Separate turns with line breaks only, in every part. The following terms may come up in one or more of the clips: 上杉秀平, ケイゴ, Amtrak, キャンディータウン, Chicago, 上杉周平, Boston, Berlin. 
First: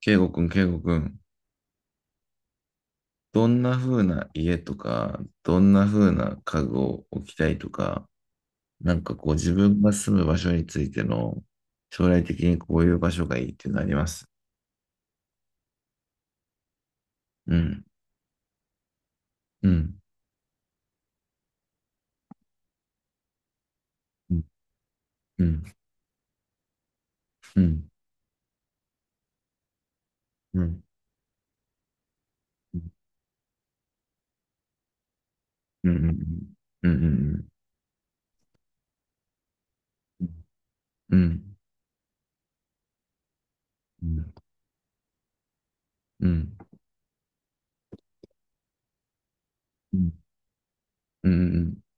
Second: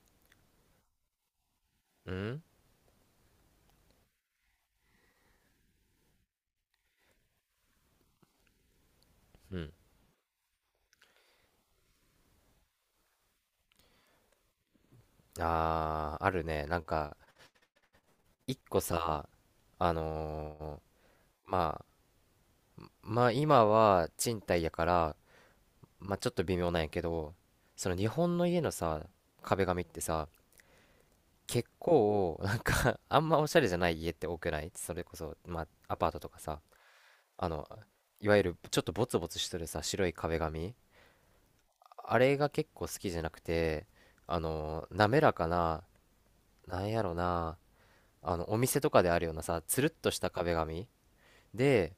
ケイゴくん、ケイゴくん、
うん
どんな風な家とか、どんな風な家具を置きたいとか、なんかこう自
うん。
分が住む場所についての将来的にこういう場所がいいっていうのあります？
ああ、あるね。なんか、
うん、
一個さ、
う
あ
ん、
のまあ、まあ今は
う
賃
ん、
貸やから、
うん、
まあちょっと微妙なんやけど、
うん、
その日本の家のさ、壁紙ってさ、
うん、
結構、あんまおしゃれじゃない家って多くない、それこそ、まあ
うん、
ア
う
パートとか
ん、
さ、
うん、
あの、いわゆるちょっとボツボツしてるさ、白い壁紙。
うん、うん、
あれが結構好きじゃなくて、
うん、
滑らかな、
うん、
なんやろな、あのお店とかであるようなさ、つるっ
う
と
ん、
した壁紙
うん、うん、
で、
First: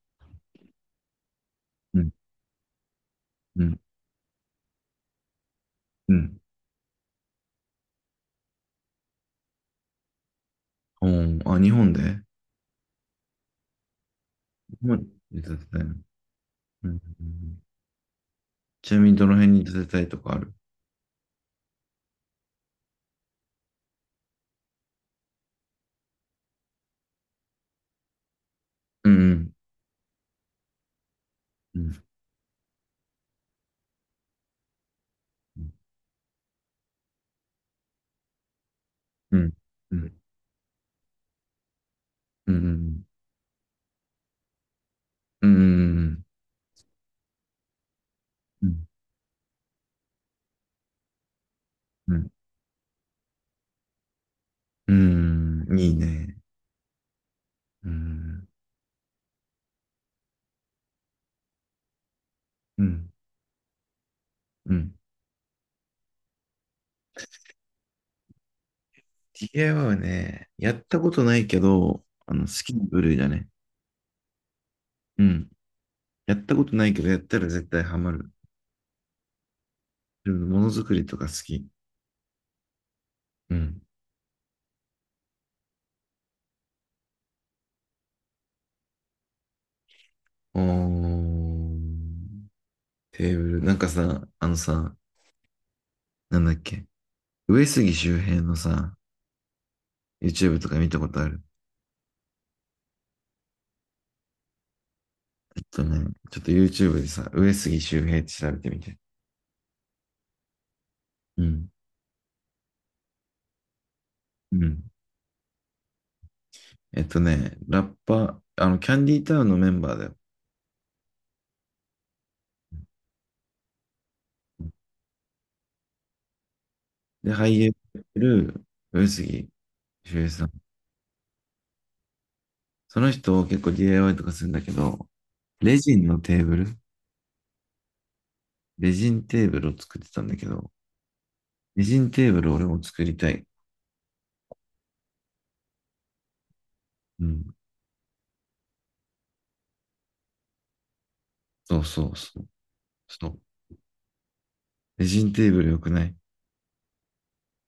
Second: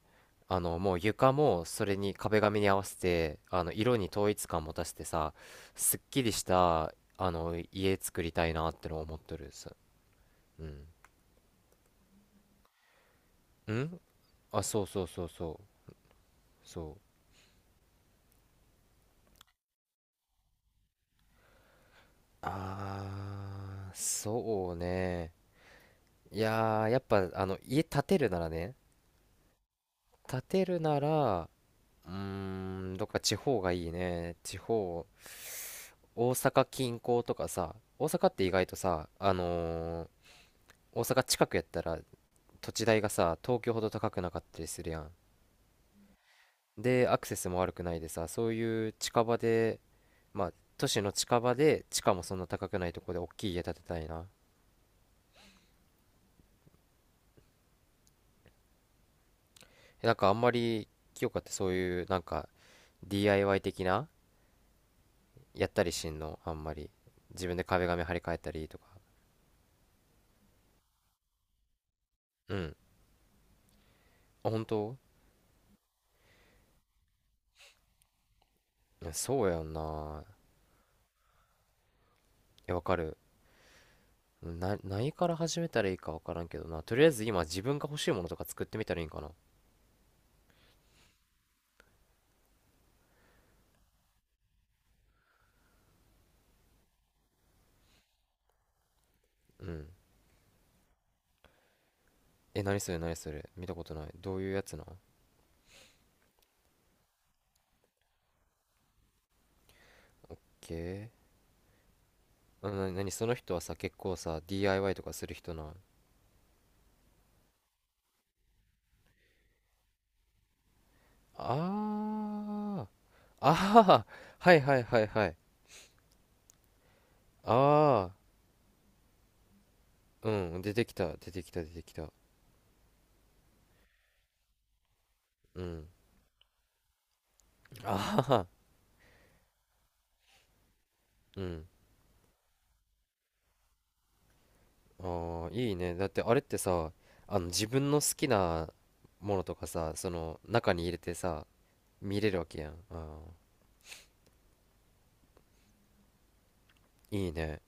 もう床もそれに壁紙に合わせて、あの
う
色に統一感持たせてさ、すっきり
ん、
したあの家作りたいなってのを思ってるさ。うん
うん、あ、日本で
うん。あ、
日
そうそ
本
うそう
で建
そう
てたいの。
そう。
ちなみにどの辺に建てたいとかある？
あーそうね。いやーやっぱ家建てるならね
うん、
建てるなら
うん、
うーどっか地方がいいね、地方。大阪近郊とかさ、大阪って意外とさ、
うん、うん、
大阪近くやったら
う
土地代
ん、
がさ、東京ほど高くなかったりするやん。
うん、うん、うん、
で、アクセスも悪くないでさ、そういう近場で、まあ、都市の近場で、地価
う
も
ん、
そんな高くないとこで大きい家建てたいな。
うん。いいね。うん、
なんかあんまり、清香ってそういう、なんか、
うん、
DIY 的な、
うん。
やったりしんのあんまり。自分で壁紙張り替えたりとか。
DIY はね、やったことないけど、あの、
う
好き
ん。
な部類だね。
あ、本当？
うん。やったことないけど、やったら絶対ハマる。
いやそうやんな。
自分ものづくりとか好き。
え、わかる。
うん。
何から始めたらいいか分からんけどな。とりあえず今自分が欲しいものとか作ってみたらいいんかな。
おー、テーブル。なんかさ、あのさ、なんだっけ。上杉周平のさ、
うん。
YouTube とか見たことある？
え、何それ、何それ、見たことない。どういうやつなん？
えっとね、ちょっと YouTube でさ、上杉周平って調べてみて。
けー。
うん。
うん、何その人はさ、結構さ、
うん。
DIY とかする人なん？
えっとね、ラッパ、あの、キャンディータウンのメンバーだよ。
あー。あー。はいはいはいはい。
で、俳優やっ
あ
てる上杉秀平さん。
ー。うん。出てきた。出てきた出てきた。
その人結構 DIY とかするんだけど、
う
レ
ん。
ジンのテーブル、
あ
レジンテーブルを作ってたんだけど、
ー。うん。
レジンテーブル俺も作りたい。
あー。いいね。だってあれってさ、
うん。
自分の好きなものとかさ、その中に入れてさ、
そうそう
見れ
そ
るわ
う。
けやん。あ
そう。レジンテーブルよくない？
ーいいね。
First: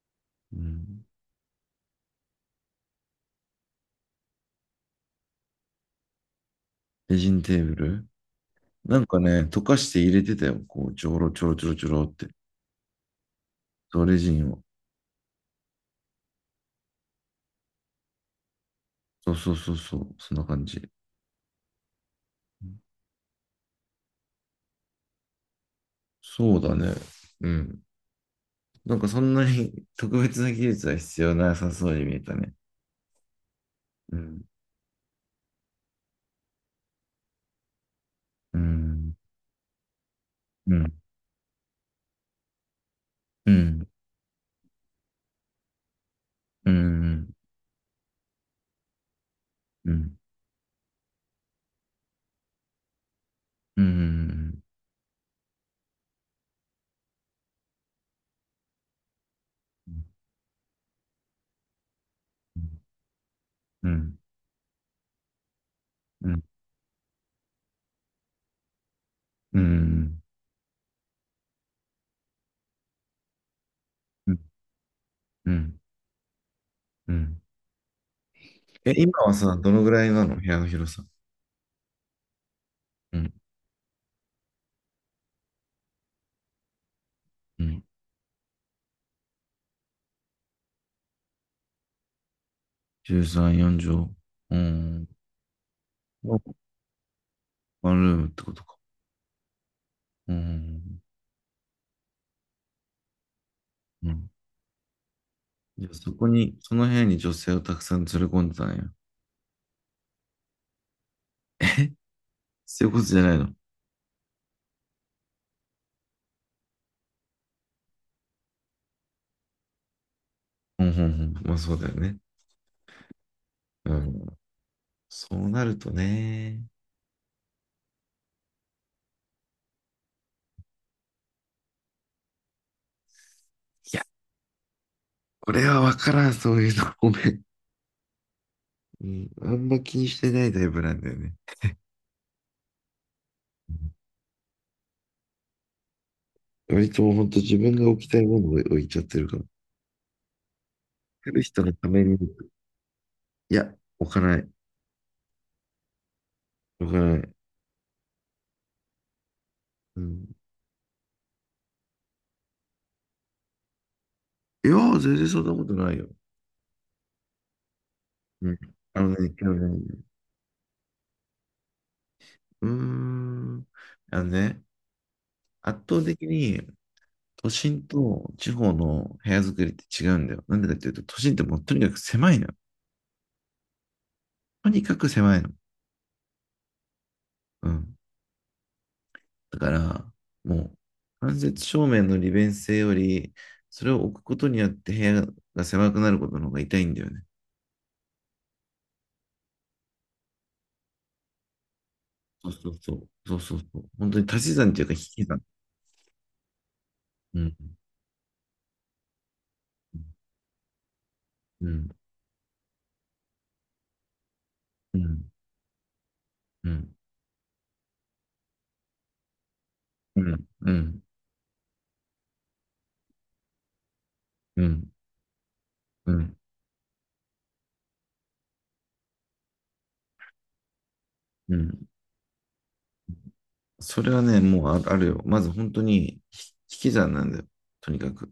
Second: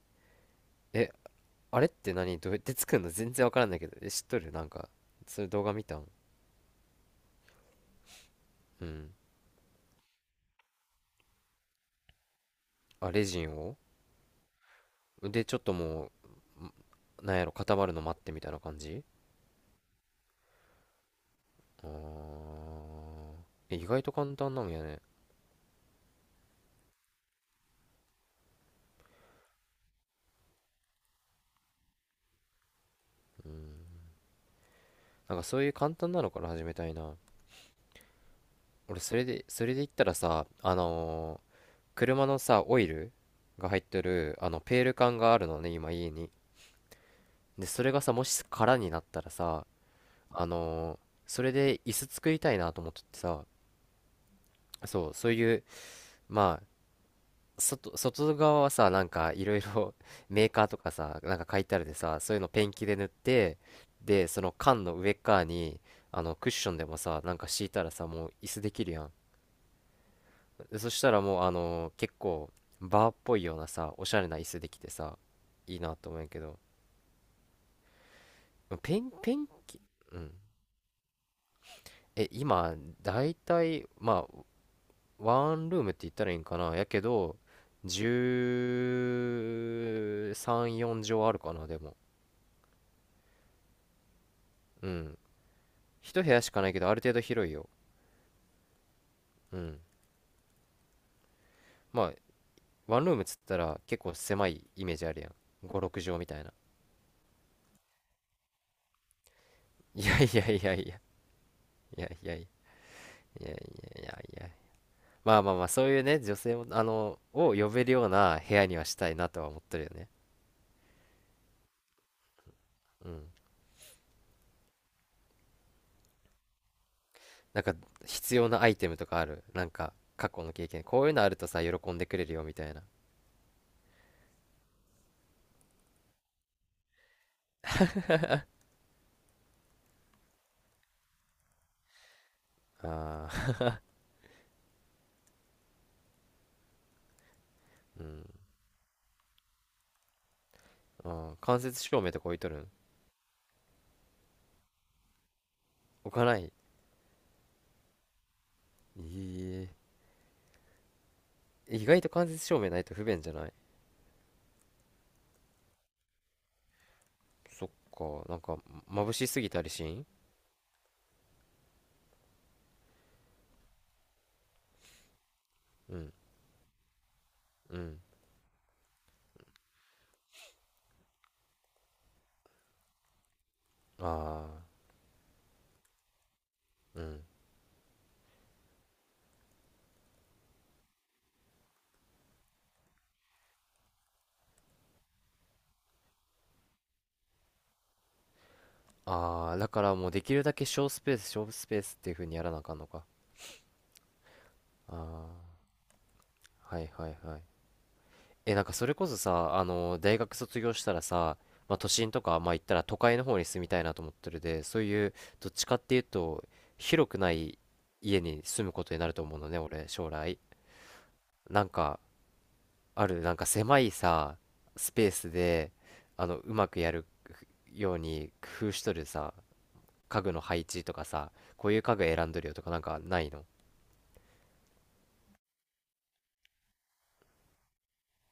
うん。
え、あれって何、どうやって作るの全然わからんだけど。え、知っとる？なんか、そういう動画見たん？
レジンテーブル
う
なん
ん。
かね、溶かして入れてたよ。こう、ちょろちょろちょろちょろって。
あ、レジンを。
そう、レジンを。
で、ちょっともう、なんやろ、固まるの待ってみたいな感じ？
そうそうそうそう。そんな感じ。
あー。え、意外と簡単なんやね。
そうだね。うん。なんかそんなに特別な技術は必要なさそうに見えたね。うん。
なんかそういう簡単なのから始めたいな。
う
俺、
ん。
それで言ったらさ、
うん。
車のさ、オイル
う
が入っ
ん。
てる、ペール缶があるのね、今家に。
うん。
で、それがさ、もし空になったらさ、
うん。
あのーそれで椅子作りたいなと思っててさ、
うん。うん。
そう、そういう、まあ、外側はさ、なんかいろいろ メーカーとかさ、なんか書いてあるでさ、そういうのペンキで塗って、
うん。うん。
で、その缶の上っ側に、
う
クッションでもさ、なんか敷いたらさ、もう椅子できるやん。
ん。
でそしたらもう、結構、バーっぽいようなさ、おしゃれな椅子できてさ、
う
い
ん。
いなと思うんやけど、
うん。え、今は
ペン
さ、ど
キ。
のぐらい
う
な
ん。
の部屋の広さ？
今、
う
だ
ん。
いたい、まあ、ワンルームって言ったらいいんかなやけど、
うん。
13、4畳あるかな、でも。
13、4畳。う
う
ん。
ん。一部屋しかないけど、ある程度広いよ。
ワンルームってことか？
うん。
うん。
まあ、ワンルームっつったら結
う
構
ん。
狭いイメージあるやん。5、
じゃあ
6
そ
畳
こ
みたい
に、
な。
その部屋に女性をたくさん連れ込んでたんや。
いやいやいやいや。いやいやいやいやいや
そういうことじゃない
いや
の？
いや。まあまあまあ、そういうね、女性も、を呼べるような部屋にはしたいなとは思ってるよね。
うん。うん。うん。まあそうだよね。
うん。
うん。そうなるとね。
なんか、必要なアイテムとかある？なんか、過去の経験。こういうのあるとさ、喜んでくれるよ、みたいな。
いや、これはわからん、そういうの。ごめん。うん。あんま気にしてないタイプなんだよね。
ああ、
うん。割ともうほんと自分が
う
置きたい
ん。
ものを置いちゃってるから。
あ
来
あ、
る
間
人の
接
た
照
め
明
に。い
とか置いとるん？
や、置かない。
置かない？
置かない。
え
うん。
え、意外と間接照明ないと不便じゃない？
いや、全然そんなことないよ。
そっか、なん
う
か、
ん。あの
眩し
ね、
すぎ
今日
たりし
ね、
ん？
うーん。あのね、圧
う
倒
ん、
的に都
う
心
ん。
と地方の部屋作りって違うんだよ。なんでかっていうと、都心ってもうとにかく狭いのよ。
ああ、
とにかく狭いの。
うん。
うん。だから、もう、間接照明の利便性より、それを置くことによって部屋が狭くなることの方が痛いんだよね。
ああ、だからもうできるだけ小スペース、小スペースっていう風にや
そ
ら
う
なあ
そう
かんの
そ
か。
う。そうそうそう。本当に足し算というか引き算。
ああ、はいはいは
う
い。
ん。
なんかそれこそさ、大学卒業したらさ、
う
まあ、都
ん。
心とか、まあ、行ったら都会の方に住みたいなと思ってるで、そう
う
いう、
ん。
どっちかっていうと、
うん。
広くない家に住むことになると思うのね、俺、将
う
来。
ん。うん。
なんか、なんか狭いさ、
うん。
スペースで、
うん。
うまくやるように工夫しとるさ、家具の配置とかさ、
う
こういう
ん。
家具選んどるよとか、なんかないの？
それはね、もうああるよ。まず本当に引き算なんだよ。とにかく。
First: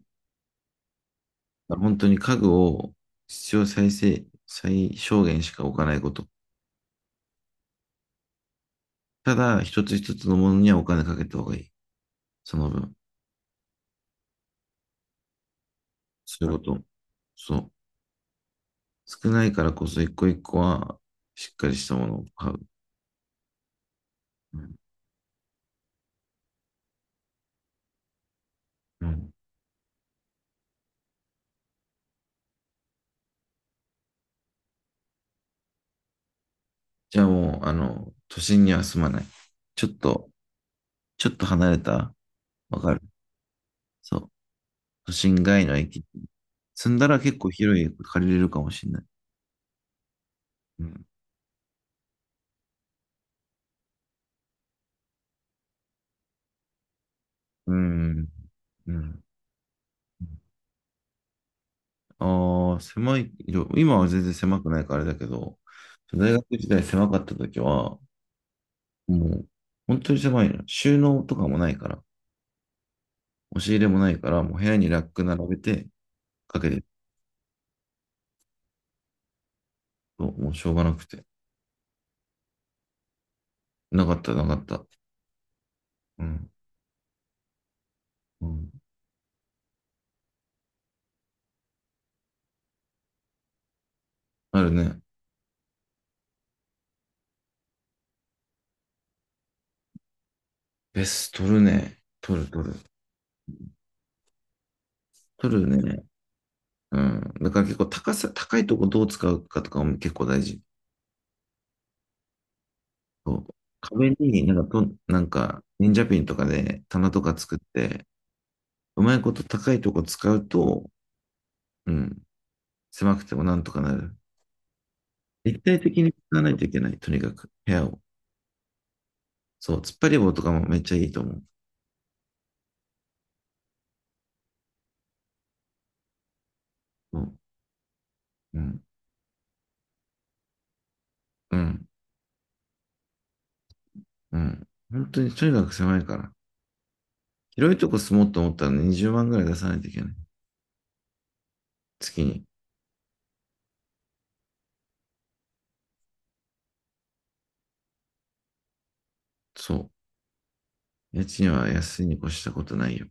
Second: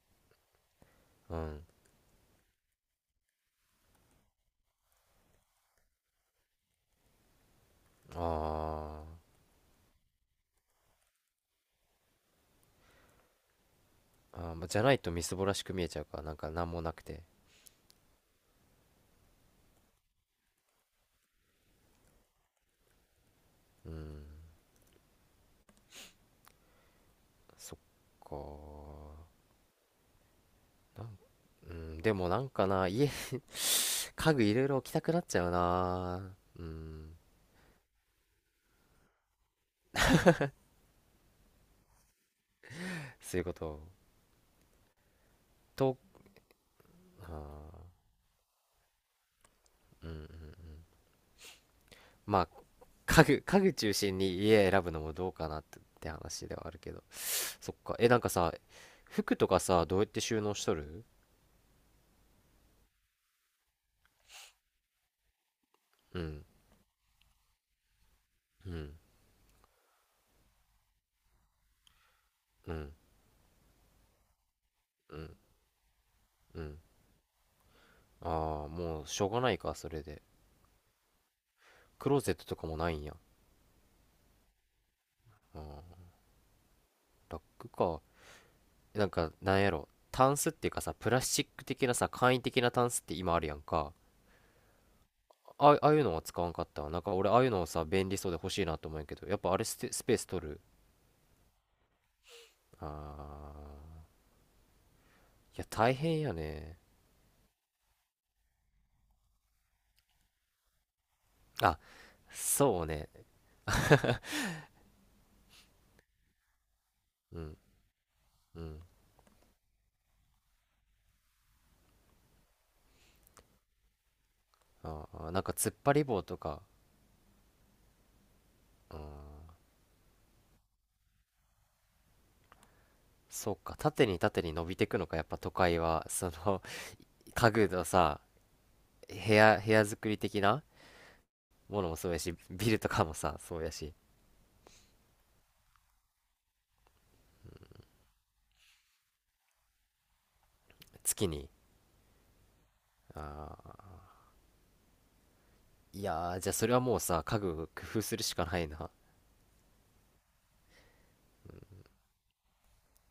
うん。
本当に家具を必要最低、最小限しか置かないこと。
あ
ただ、一つ一つのものにはお金かけた方がいい。その分。
ーあー、まあじゃないとみすぼらしく見えちゃうから、なん
そ
か、
ういうこ
なん
と。
もなくて。
そう。少ないからこそ一個一個はしっかりしたものを買う。
うん。
うん。
そっか
うん。
なんうん。でもなんかな、家具いろいろ置きたくなっちゃうな。うん。
じゃあもう、あの、都心には住まない。ちょっと、ちょっと離れた。わかる？
そういうこと、
そう。都心外の
と、
駅。住んだら結構広い
あ
駅借りれるかもしれない。
ー、うん。
うん。
まあ、家具中心に家選ぶのもどうかなって話ではあるけど。そ
う
っか。なん
ん。
かさ、
うん。
服とかさ、どうやって収納しとる？
ああ、狭い、今は全然狭くないからあれだけど、
う
大
ん
学時代狭かった時は、
うん
もう、本当に狭いの。収納とかもないから。
うん
押し入れもないから、もう部屋にラッ
う
ク
ん
並べてか
う
けて
ん。
る
ああ、もうしょうがないかそれで。
と、もうしょうがなくて。
クローゼットとかもないんや？
なかった、なかった。
ああ、
うん。
ラックか。
うん。
なんか、なんやろ、タンスっていうかさ、プラスチック的なさ簡易的なタンスって今あるやんか。
あるね。
あ、ああいうのは使わんかったわ。なんか俺ああいうのをさ便利そうで欲しいなと思うんやけどやっぱあれ、スペース取る？
ベース取るね。取る、取る。
あー、い
取
や、
る
大
ね。
変やね。
うん。だから結構高さ、高いとこどう使うかとかも結構大事。
あ、そうね。
そう。壁になんかと、なんか、忍者ピンとかで棚とか
う
作
ん
って、
うん。
うまいこと高いとこ使うと、うん、狭くてもなんとかなる。
あー、なんか
立
突っ
体
張
的
り
に使
棒と
わない
か。
といけない。とにかく、部屋を。
うん、
そう。突っ張り棒とかもめっちゃいいと思う。
そうか。縦に縦に伸びてくのか、やっぱ都会はその
そう。
家具のさ、
うん。
部屋作り的な
う
も
ん。
のもそうやし、ビルとかもさ、そうやし。
うん。本当にとにかく狭いから。広いとこ住もうと思ったら20万ぐらい出さないといけない。
月に？
月に。
あー、いやー、じゃあそれはもうさ、家具工夫するしかないな。
そう。家賃は安いに越したことないよ。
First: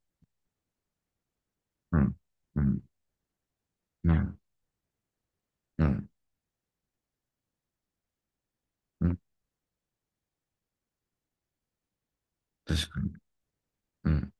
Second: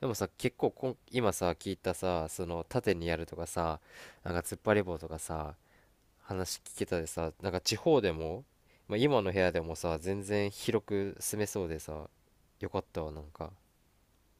でもさ、結構今さ、聞いた
うん。
さ、そ
う
の
ん。
縦にやるとかさ、
う
なん
ん。
か突っ張り棒とかさ、
うん。
話聞けたでさ、なんか地方でも、まあ、
うん。
今の部屋でもさ、全然広く住めそうでさ、よかっ
確か
た
に。
わ、なんか。
うん。